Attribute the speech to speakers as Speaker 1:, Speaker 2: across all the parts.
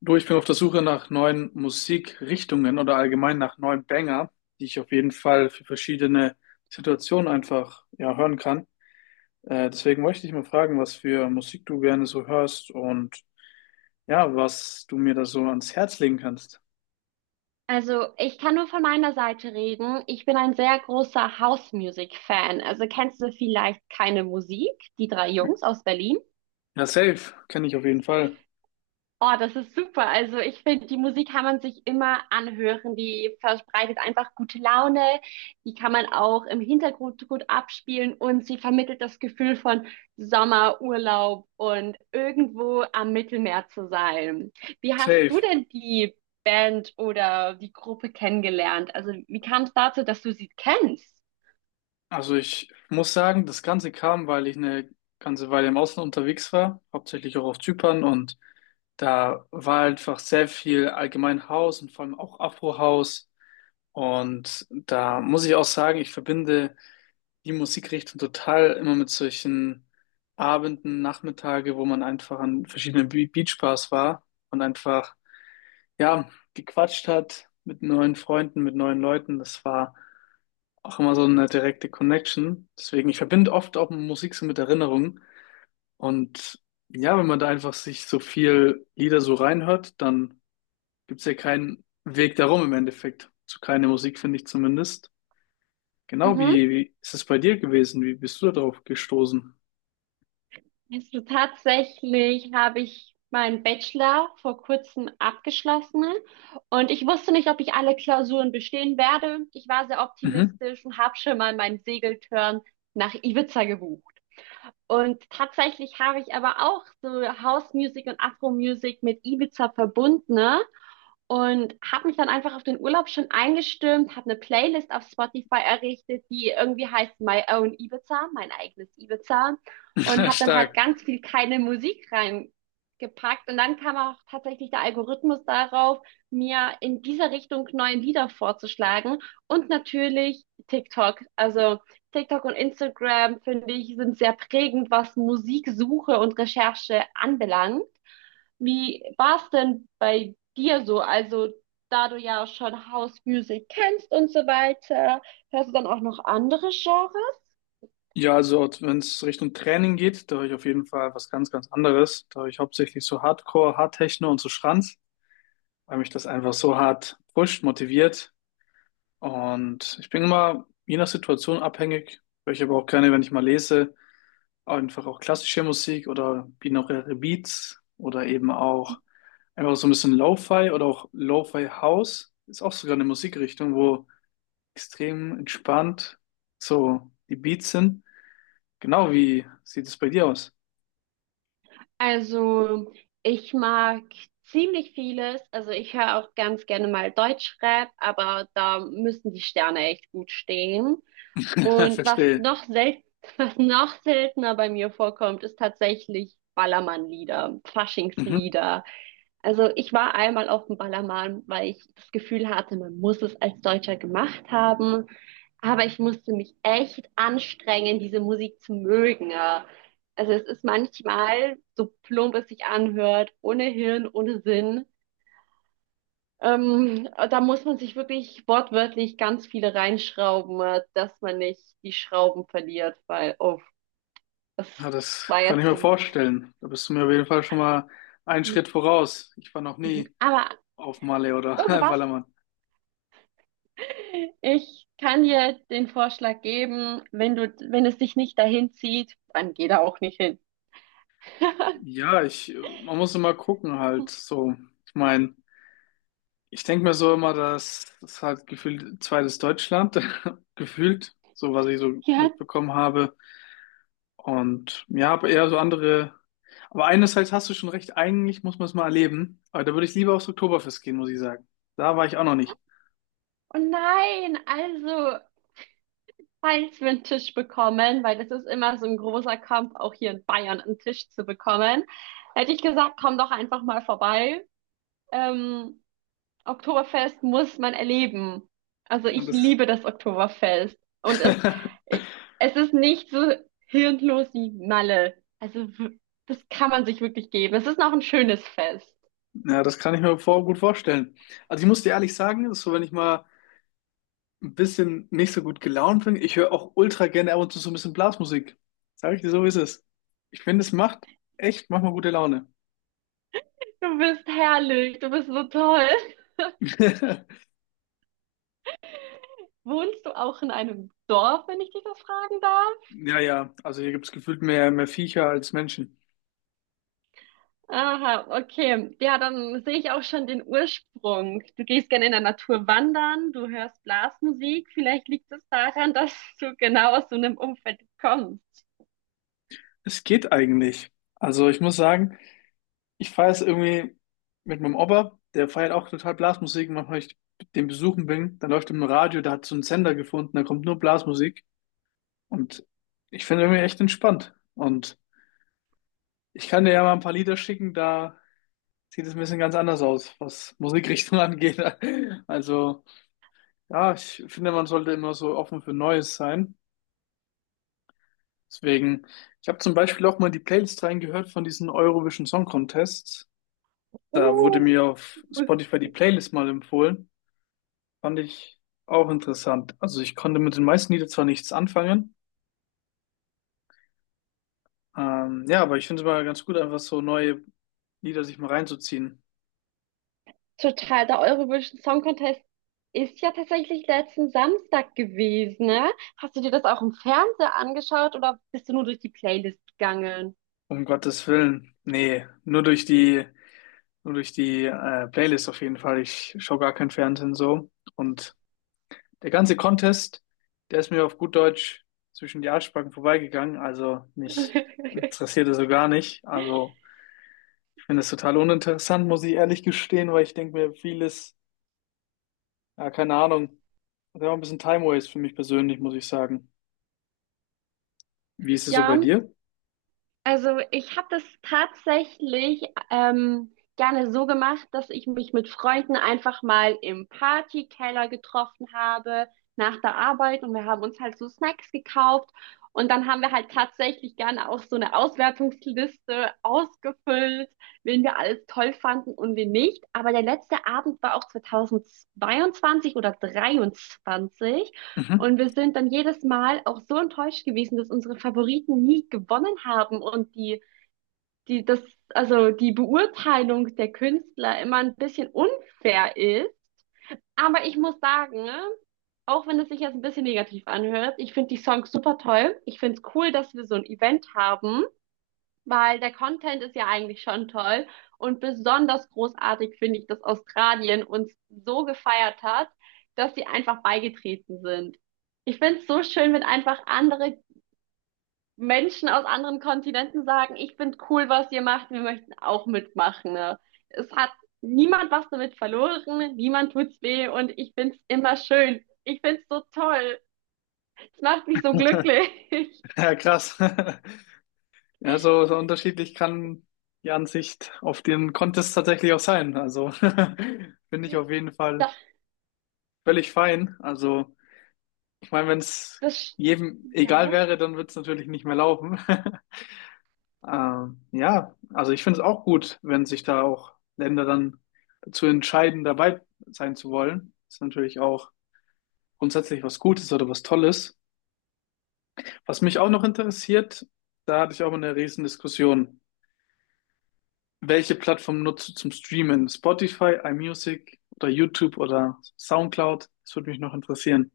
Speaker 1: Du, ich bin auf der Suche nach neuen Musikrichtungen oder allgemein nach neuen Banger, die ich auf jeden Fall für verschiedene Situationen einfach ja, hören kann. Deswegen wollte ich dich mal fragen, was für Musik du gerne so hörst und ja, was du mir da so ans Herz legen kannst.
Speaker 2: Also, ich kann nur von meiner Seite reden. Ich bin ein sehr großer House Music Fan. Also, kennst du vielleicht keine Musik, die drei Jungs aus Berlin?
Speaker 1: Ja, safe, kenne ich auf jeden Fall.
Speaker 2: Oh, das ist super. Also ich finde, die Musik kann man sich immer anhören. Die verbreitet einfach gute Laune. Die kann man auch im Hintergrund gut abspielen und sie vermittelt das Gefühl von Sommer, Urlaub und irgendwo am Mittelmeer zu sein. Wie hast du
Speaker 1: Safe.
Speaker 2: denn die Band oder die Gruppe kennengelernt? Also wie kam es dazu, dass du sie kennst?
Speaker 1: Also ich muss sagen, das Ganze kam, weil ich eine ganze Weile im Ausland unterwegs war, hauptsächlich auch auf Zypern und da war einfach sehr viel allgemein House und vor allem auch Afro House, und da muss ich auch sagen, ich verbinde die Musikrichtung total immer mit solchen Abenden, Nachmittage, wo man einfach an verschiedenen Beachbars war und einfach ja gequatscht hat mit neuen Freunden, mit neuen Leuten. Das war auch immer so eine direkte Connection. Deswegen, ich verbinde oft auch Musik so mit Erinnerungen. Und ja, wenn man da einfach sich so viel Lieder so reinhört, dann gibt's ja keinen Weg darum im Endeffekt. Zu keine Musik, finde ich zumindest. Genau, wie,
Speaker 2: Mhm.
Speaker 1: wie ist es bei dir gewesen? Wie bist du darauf gestoßen?
Speaker 2: Also tatsächlich habe ich meinen Bachelor vor kurzem abgeschlossen und ich wusste nicht, ob ich alle Klausuren bestehen werde. Ich war sehr
Speaker 1: Mhm.
Speaker 2: optimistisch und habe schon mal meinen Segeltörn nach Ibiza gebucht. Und tatsächlich habe ich aber auch so House Music und Afro Music mit Ibiza verbunden, ne? Und habe mich dann einfach auf den Urlaub schon eingestimmt, habe eine Playlist auf Spotify errichtet, die irgendwie heißt My Own Ibiza, mein eigenes Ibiza. Und habe dann halt
Speaker 1: Stark.
Speaker 2: ganz viel keine Musik reingepackt. Und dann kam auch tatsächlich der Algorithmus darauf, mir in dieser Richtung neue Lieder vorzuschlagen. Und natürlich TikTok. Also TikTok und Instagram, finde ich, sind sehr prägend, was Musiksuche und Recherche anbelangt. Wie war es denn bei dir so? Also, da du ja schon House Music kennst und so weiter, hörst du dann auch noch andere Genres?
Speaker 1: Ja, also wenn es Richtung Training geht, da höre ich auf jeden Fall was ganz, ganz anderes. Da höre ich hauptsächlich so Hardcore, Hardtechno und so Schranz, weil mich das einfach so hart pusht, motiviert. Und ich bin immer je nach Situation abhängig, weil ich aber auch gerne, wenn ich mal lese, einfach auch klassische Musik oder binaural Beats oder eben auch einfach so ein bisschen Lo-Fi oder auch Lo-Fi House. Ist auch sogar eine Musikrichtung, wo extrem entspannt so die Beats sind. Genau, wie sieht es bei dir aus?
Speaker 2: Also, ich mag ziemlich vieles. Also, ich höre auch ganz gerne mal Deutschrap, aber da müssen die Sterne echt gut stehen. Und was
Speaker 1: Verstehe.
Speaker 2: noch selten, was noch seltener bei mir vorkommt, ist tatsächlich Ballermann-Lieder,
Speaker 1: Mhm.
Speaker 2: Faschingslieder. Also ich war einmal auf dem Ballermann, weil ich das Gefühl hatte, man muss es als Deutscher gemacht haben. Aber ich musste mich echt anstrengen, diese Musik zu mögen, ja. Also es ist manchmal, so plump es sich anhört, ohne Hirn, ohne Sinn. Da muss man sich wirklich wortwörtlich ganz viele reinschrauben, dass man nicht die Schrauben verliert, weil, oh, das
Speaker 1: Ja, das
Speaker 2: war
Speaker 1: kann ich
Speaker 2: jetzt.
Speaker 1: mir vorstellen. Da bist du mir auf jeden Fall schon mal einen Schritt voraus. Ich war noch nie
Speaker 2: Aber,
Speaker 1: auf Malle oder
Speaker 2: oh, du warst.
Speaker 1: Ballermann.
Speaker 2: Ich kann dir den Vorschlag geben, wenn du, wenn es dich nicht dahin zieht, dann geh da auch nicht hin.
Speaker 1: Ja, ich, man muss immer gucken halt so. Ich meine, ich denke mir so immer, dass das halt gefühlt zweites Deutschland, gefühlt, so was ich so
Speaker 2: Ja,
Speaker 1: mitbekommen habe. Und ja, aber eher so andere. Aber einerseits hast du schon recht, eigentlich muss man es mal erleben. Aber da würde ich lieber aufs Oktoberfest gehen, muss ich sagen. Da war ich auch noch nicht.
Speaker 2: oh nein, also, falls wir einen Tisch bekommen, weil das ist immer so ein großer Kampf, auch hier in Bayern einen Tisch zu bekommen, hätte ich gesagt, komm doch einfach mal vorbei. Ähm, Oktoberfest muss man erleben. Also
Speaker 1: Und
Speaker 2: ich
Speaker 1: das,
Speaker 2: liebe das Oktoberfest. Und es, es ist nicht so hirnlos wie Malle. Also das kann man sich wirklich geben. Es ist noch ein schönes Fest.
Speaker 1: ja, das kann ich mir gut vorstellen. Also ich muss dir ehrlich sagen, das ist so, wenn ich mal ein bisschen nicht so gut gelaunt bin. Ich höre auch ultra gerne ab und zu so ein bisschen Blasmusik. Sag ich dir, so ist es. Ich finde, es macht echt manchmal gute Laune.
Speaker 2: Du bist herrlich, du bist so toll. Wohnst du auch in einem Dorf, wenn ich dich das fragen darf?
Speaker 1: Ja, ja, also hier gibt es gefühlt mehr Viecher als Menschen.
Speaker 2: Aha, okay. Ja, dann sehe ich auch schon den Ursprung. Du gehst gerne in der Natur wandern, du hörst Blasmusik. Vielleicht liegt es daran, dass du genau aus so einem Umfeld kommst.
Speaker 1: Es geht eigentlich. Also ich muss sagen, ich feiere es irgendwie mit meinem Opa, der feiert auch total Blasmusik. Und manchmal, wenn ich den besuchen bin, dann läuft im Radio, der hat so einen Sender gefunden, da kommt nur Blasmusik. Und ich finde irgendwie echt entspannt. Und ich kann dir ja mal ein paar Lieder schicken, da sieht es ein bisschen ganz anders aus, was Musikrichtung angeht. Also, ja, ich finde, man sollte immer so offen für Neues sein. Deswegen, ich habe zum Beispiel auch mal in die Playlist reingehört von diesen Eurovision Song Contest. Da wurde
Speaker 2: Uh,
Speaker 1: mir auf Spotify die Playlist mal empfohlen. Fand ich auch interessant. Also ich konnte mit den meisten Liedern zwar nichts anfangen, ja, aber ich finde es mal ganz gut, einfach so neue Lieder sich mal reinzuziehen.
Speaker 2: Total, der Eurovision Song Contest ist ja tatsächlich letzten Samstag gewesen, ne? Hast du dir das auch im Fernseher angeschaut oder bist du nur durch die Playlist gegangen?
Speaker 1: Um Gottes Willen. Nee, nur durch die Playlist auf jeden Fall. Ich schaue gar kein Fernsehen so. Und der ganze Contest, der ist mir auf gut Deutsch zwischen die Arschbacken vorbeigegangen. Also mich interessiert das so gar nicht. Also ich finde es total uninteressant, muss ich ehrlich gestehen, weil ich denke mir vieles, ja, keine Ahnung, das war ein bisschen Time Waste für mich persönlich, muss ich sagen. Wie ist es so bei
Speaker 2: Ja.
Speaker 1: dir?
Speaker 2: Also ich habe das tatsächlich gerne so gemacht, dass ich mich mit Freunden einfach mal im Partykeller getroffen habe nach der Arbeit und wir haben uns halt so Snacks gekauft und dann haben wir halt tatsächlich gerne auch so eine Auswertungsliste ausgefüllt, wen wir alles toll fanden und wen nicht. Aber der letzte Abend war auch 2022 oder 23,
Speaker 1: Mhm.
Speaker 2: und wir sind dann jedes Mal auch so enttäuscht gewesen, dass unsere Favoriten nie gewonnen haben und die, das, also die Beurteilung der Künstler immer ein bisschen unfair ist. Aber ich muss sagen, ne, auch wenn es sich jetzt ein bisschen negativ anhört, ich finde die Songs super toll. Ich finde es cool, dass wir so ein Event haben, weil der Content ist ja eigentlich schon toll, und besonders großartig finde ich, dass Australien uns so gefeiert hat, dass sie einfach beigetreten sind. Ich finde es so schön, wenn einfach andere Menschen aus anderen Kontinenten sagen, ich finde cool, was ihr macht, wir möchten auch mitmachen. Ne? Es hat niemand was damit verloren, niemand tut's weh und ich find's immer schön. Ich find's so toll. Es macht mich so glücklich.
Speaker 1: Ja, krass. Ja, so unterschiedlich kann die Ansicht auf den Contest tatsächlich auch sein. Also finde ich auf jeden Fall
Speaker 2: Das,
Speaker 1: völlig fein. Also ich meine, wenn es
Speaker 2: das,
Speaker 1: jedem
Speaker 2: ja.
Speaker 1: egal wäre, dann wird es natürlich nicht mehr laufen. Ja, also ich finde es auch gut, wenn sich da auch Länder dann dazu entscheiden, dabei sein zu wollen. Ist natürlich auch grundsätzlich was Gutes oder was Tolles. Was mich auch noch interessiert, da hatte ich auch mal eine riesen Diskussion. Welche Plattform nutzt du zum Streamen? Spotify, iMusic oder YouTube oder SoundCloud? Das würde mich noch interessieren.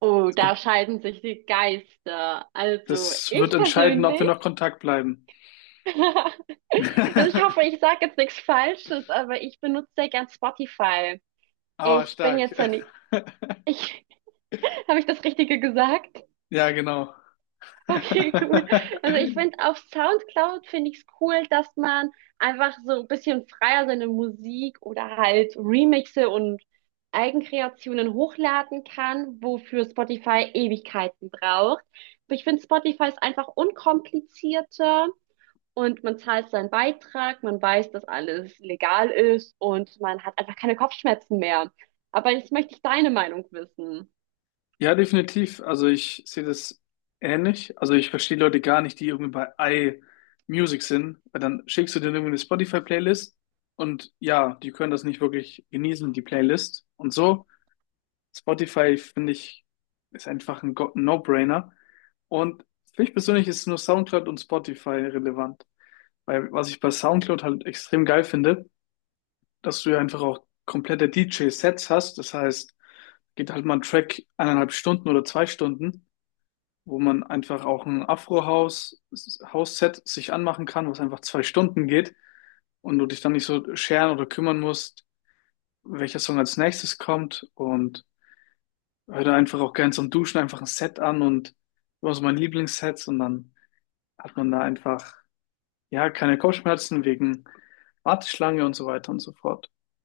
Speaker 2: Oh,
Speaker 1: Es
Speaker 2: da
Speaker 1: gibt,
Speaker 2: scheiden sich die Geister. Also
Speaker 1: das wird
Speaker 2: ich
Speaker 1: entscheiden, ob wir
Speaker 2: persönlich,
Speaker 1: noch Kontakt bleiben.
Speaker 2: also ich hoffe, ich sage jetzt nichts Falsches, aber ich benutze sehr gern Spotify.
Speaker 1: Aber
Speaker 2: Ich bin
Speaker 1: stark.
Speaker 2: jetzt ja nicht, ich, habe ich das Richtige gesagt?
Speaker 1: Ja, genau.
Speaker 2: Okay, gut. Also ich finde, auf SoundCloud finde ich es cool, dass man einfach so ein bisschen freier seine Musik oder halt Remixe und Eigenkreationen hochladen kann, wofür Spotify Ewigkeiten braucht. Aber ich finde, Spotify ist einfach unkomplizierter und man zahlt seinen Beitrag, man weiß, dass alles legal ist und man hat einfach keine Kopfschmerzen mehr. Aber jetzt möchte ich deine Meinung wissen.
Speaker 1: Ja, definitiv. Also ich sehe das ähnlich. Also ich verstehe Leute gar nicht, die irgendwie bei iMusic sind, weil dann schickst du denen irgendwie eine Spotify-Playlist, und ja, die können das nicht wirklich genießen, die Playlist und so. Spotify, finde ich, ist einfach ein No-Brainer. Und für mich persönlich ist nur SoundCloud und Spotify relevant. Weil was ich bei SoundCloud halt extrem geil finde, dass du ja einfach auch komplette DJ-Sets hast. Das heißt, geht halt mal ein Track 1,5 Stunden oder 2 Stunden, wo man einfach auch ein Afro-House-House-Set sich anmachen kann, was einfach 2 Stunden geht und du dich dann nicht so scheren oder kümmern musst, welcher Song als nächstes kommt. Und hör da einfach auch gern zum Duschen einfach ein Set an und was mein Lieblingssets und dann hat man da einfach, ja, keine Kopfschmerzen wegen Warteschlange und so weiter und so fort.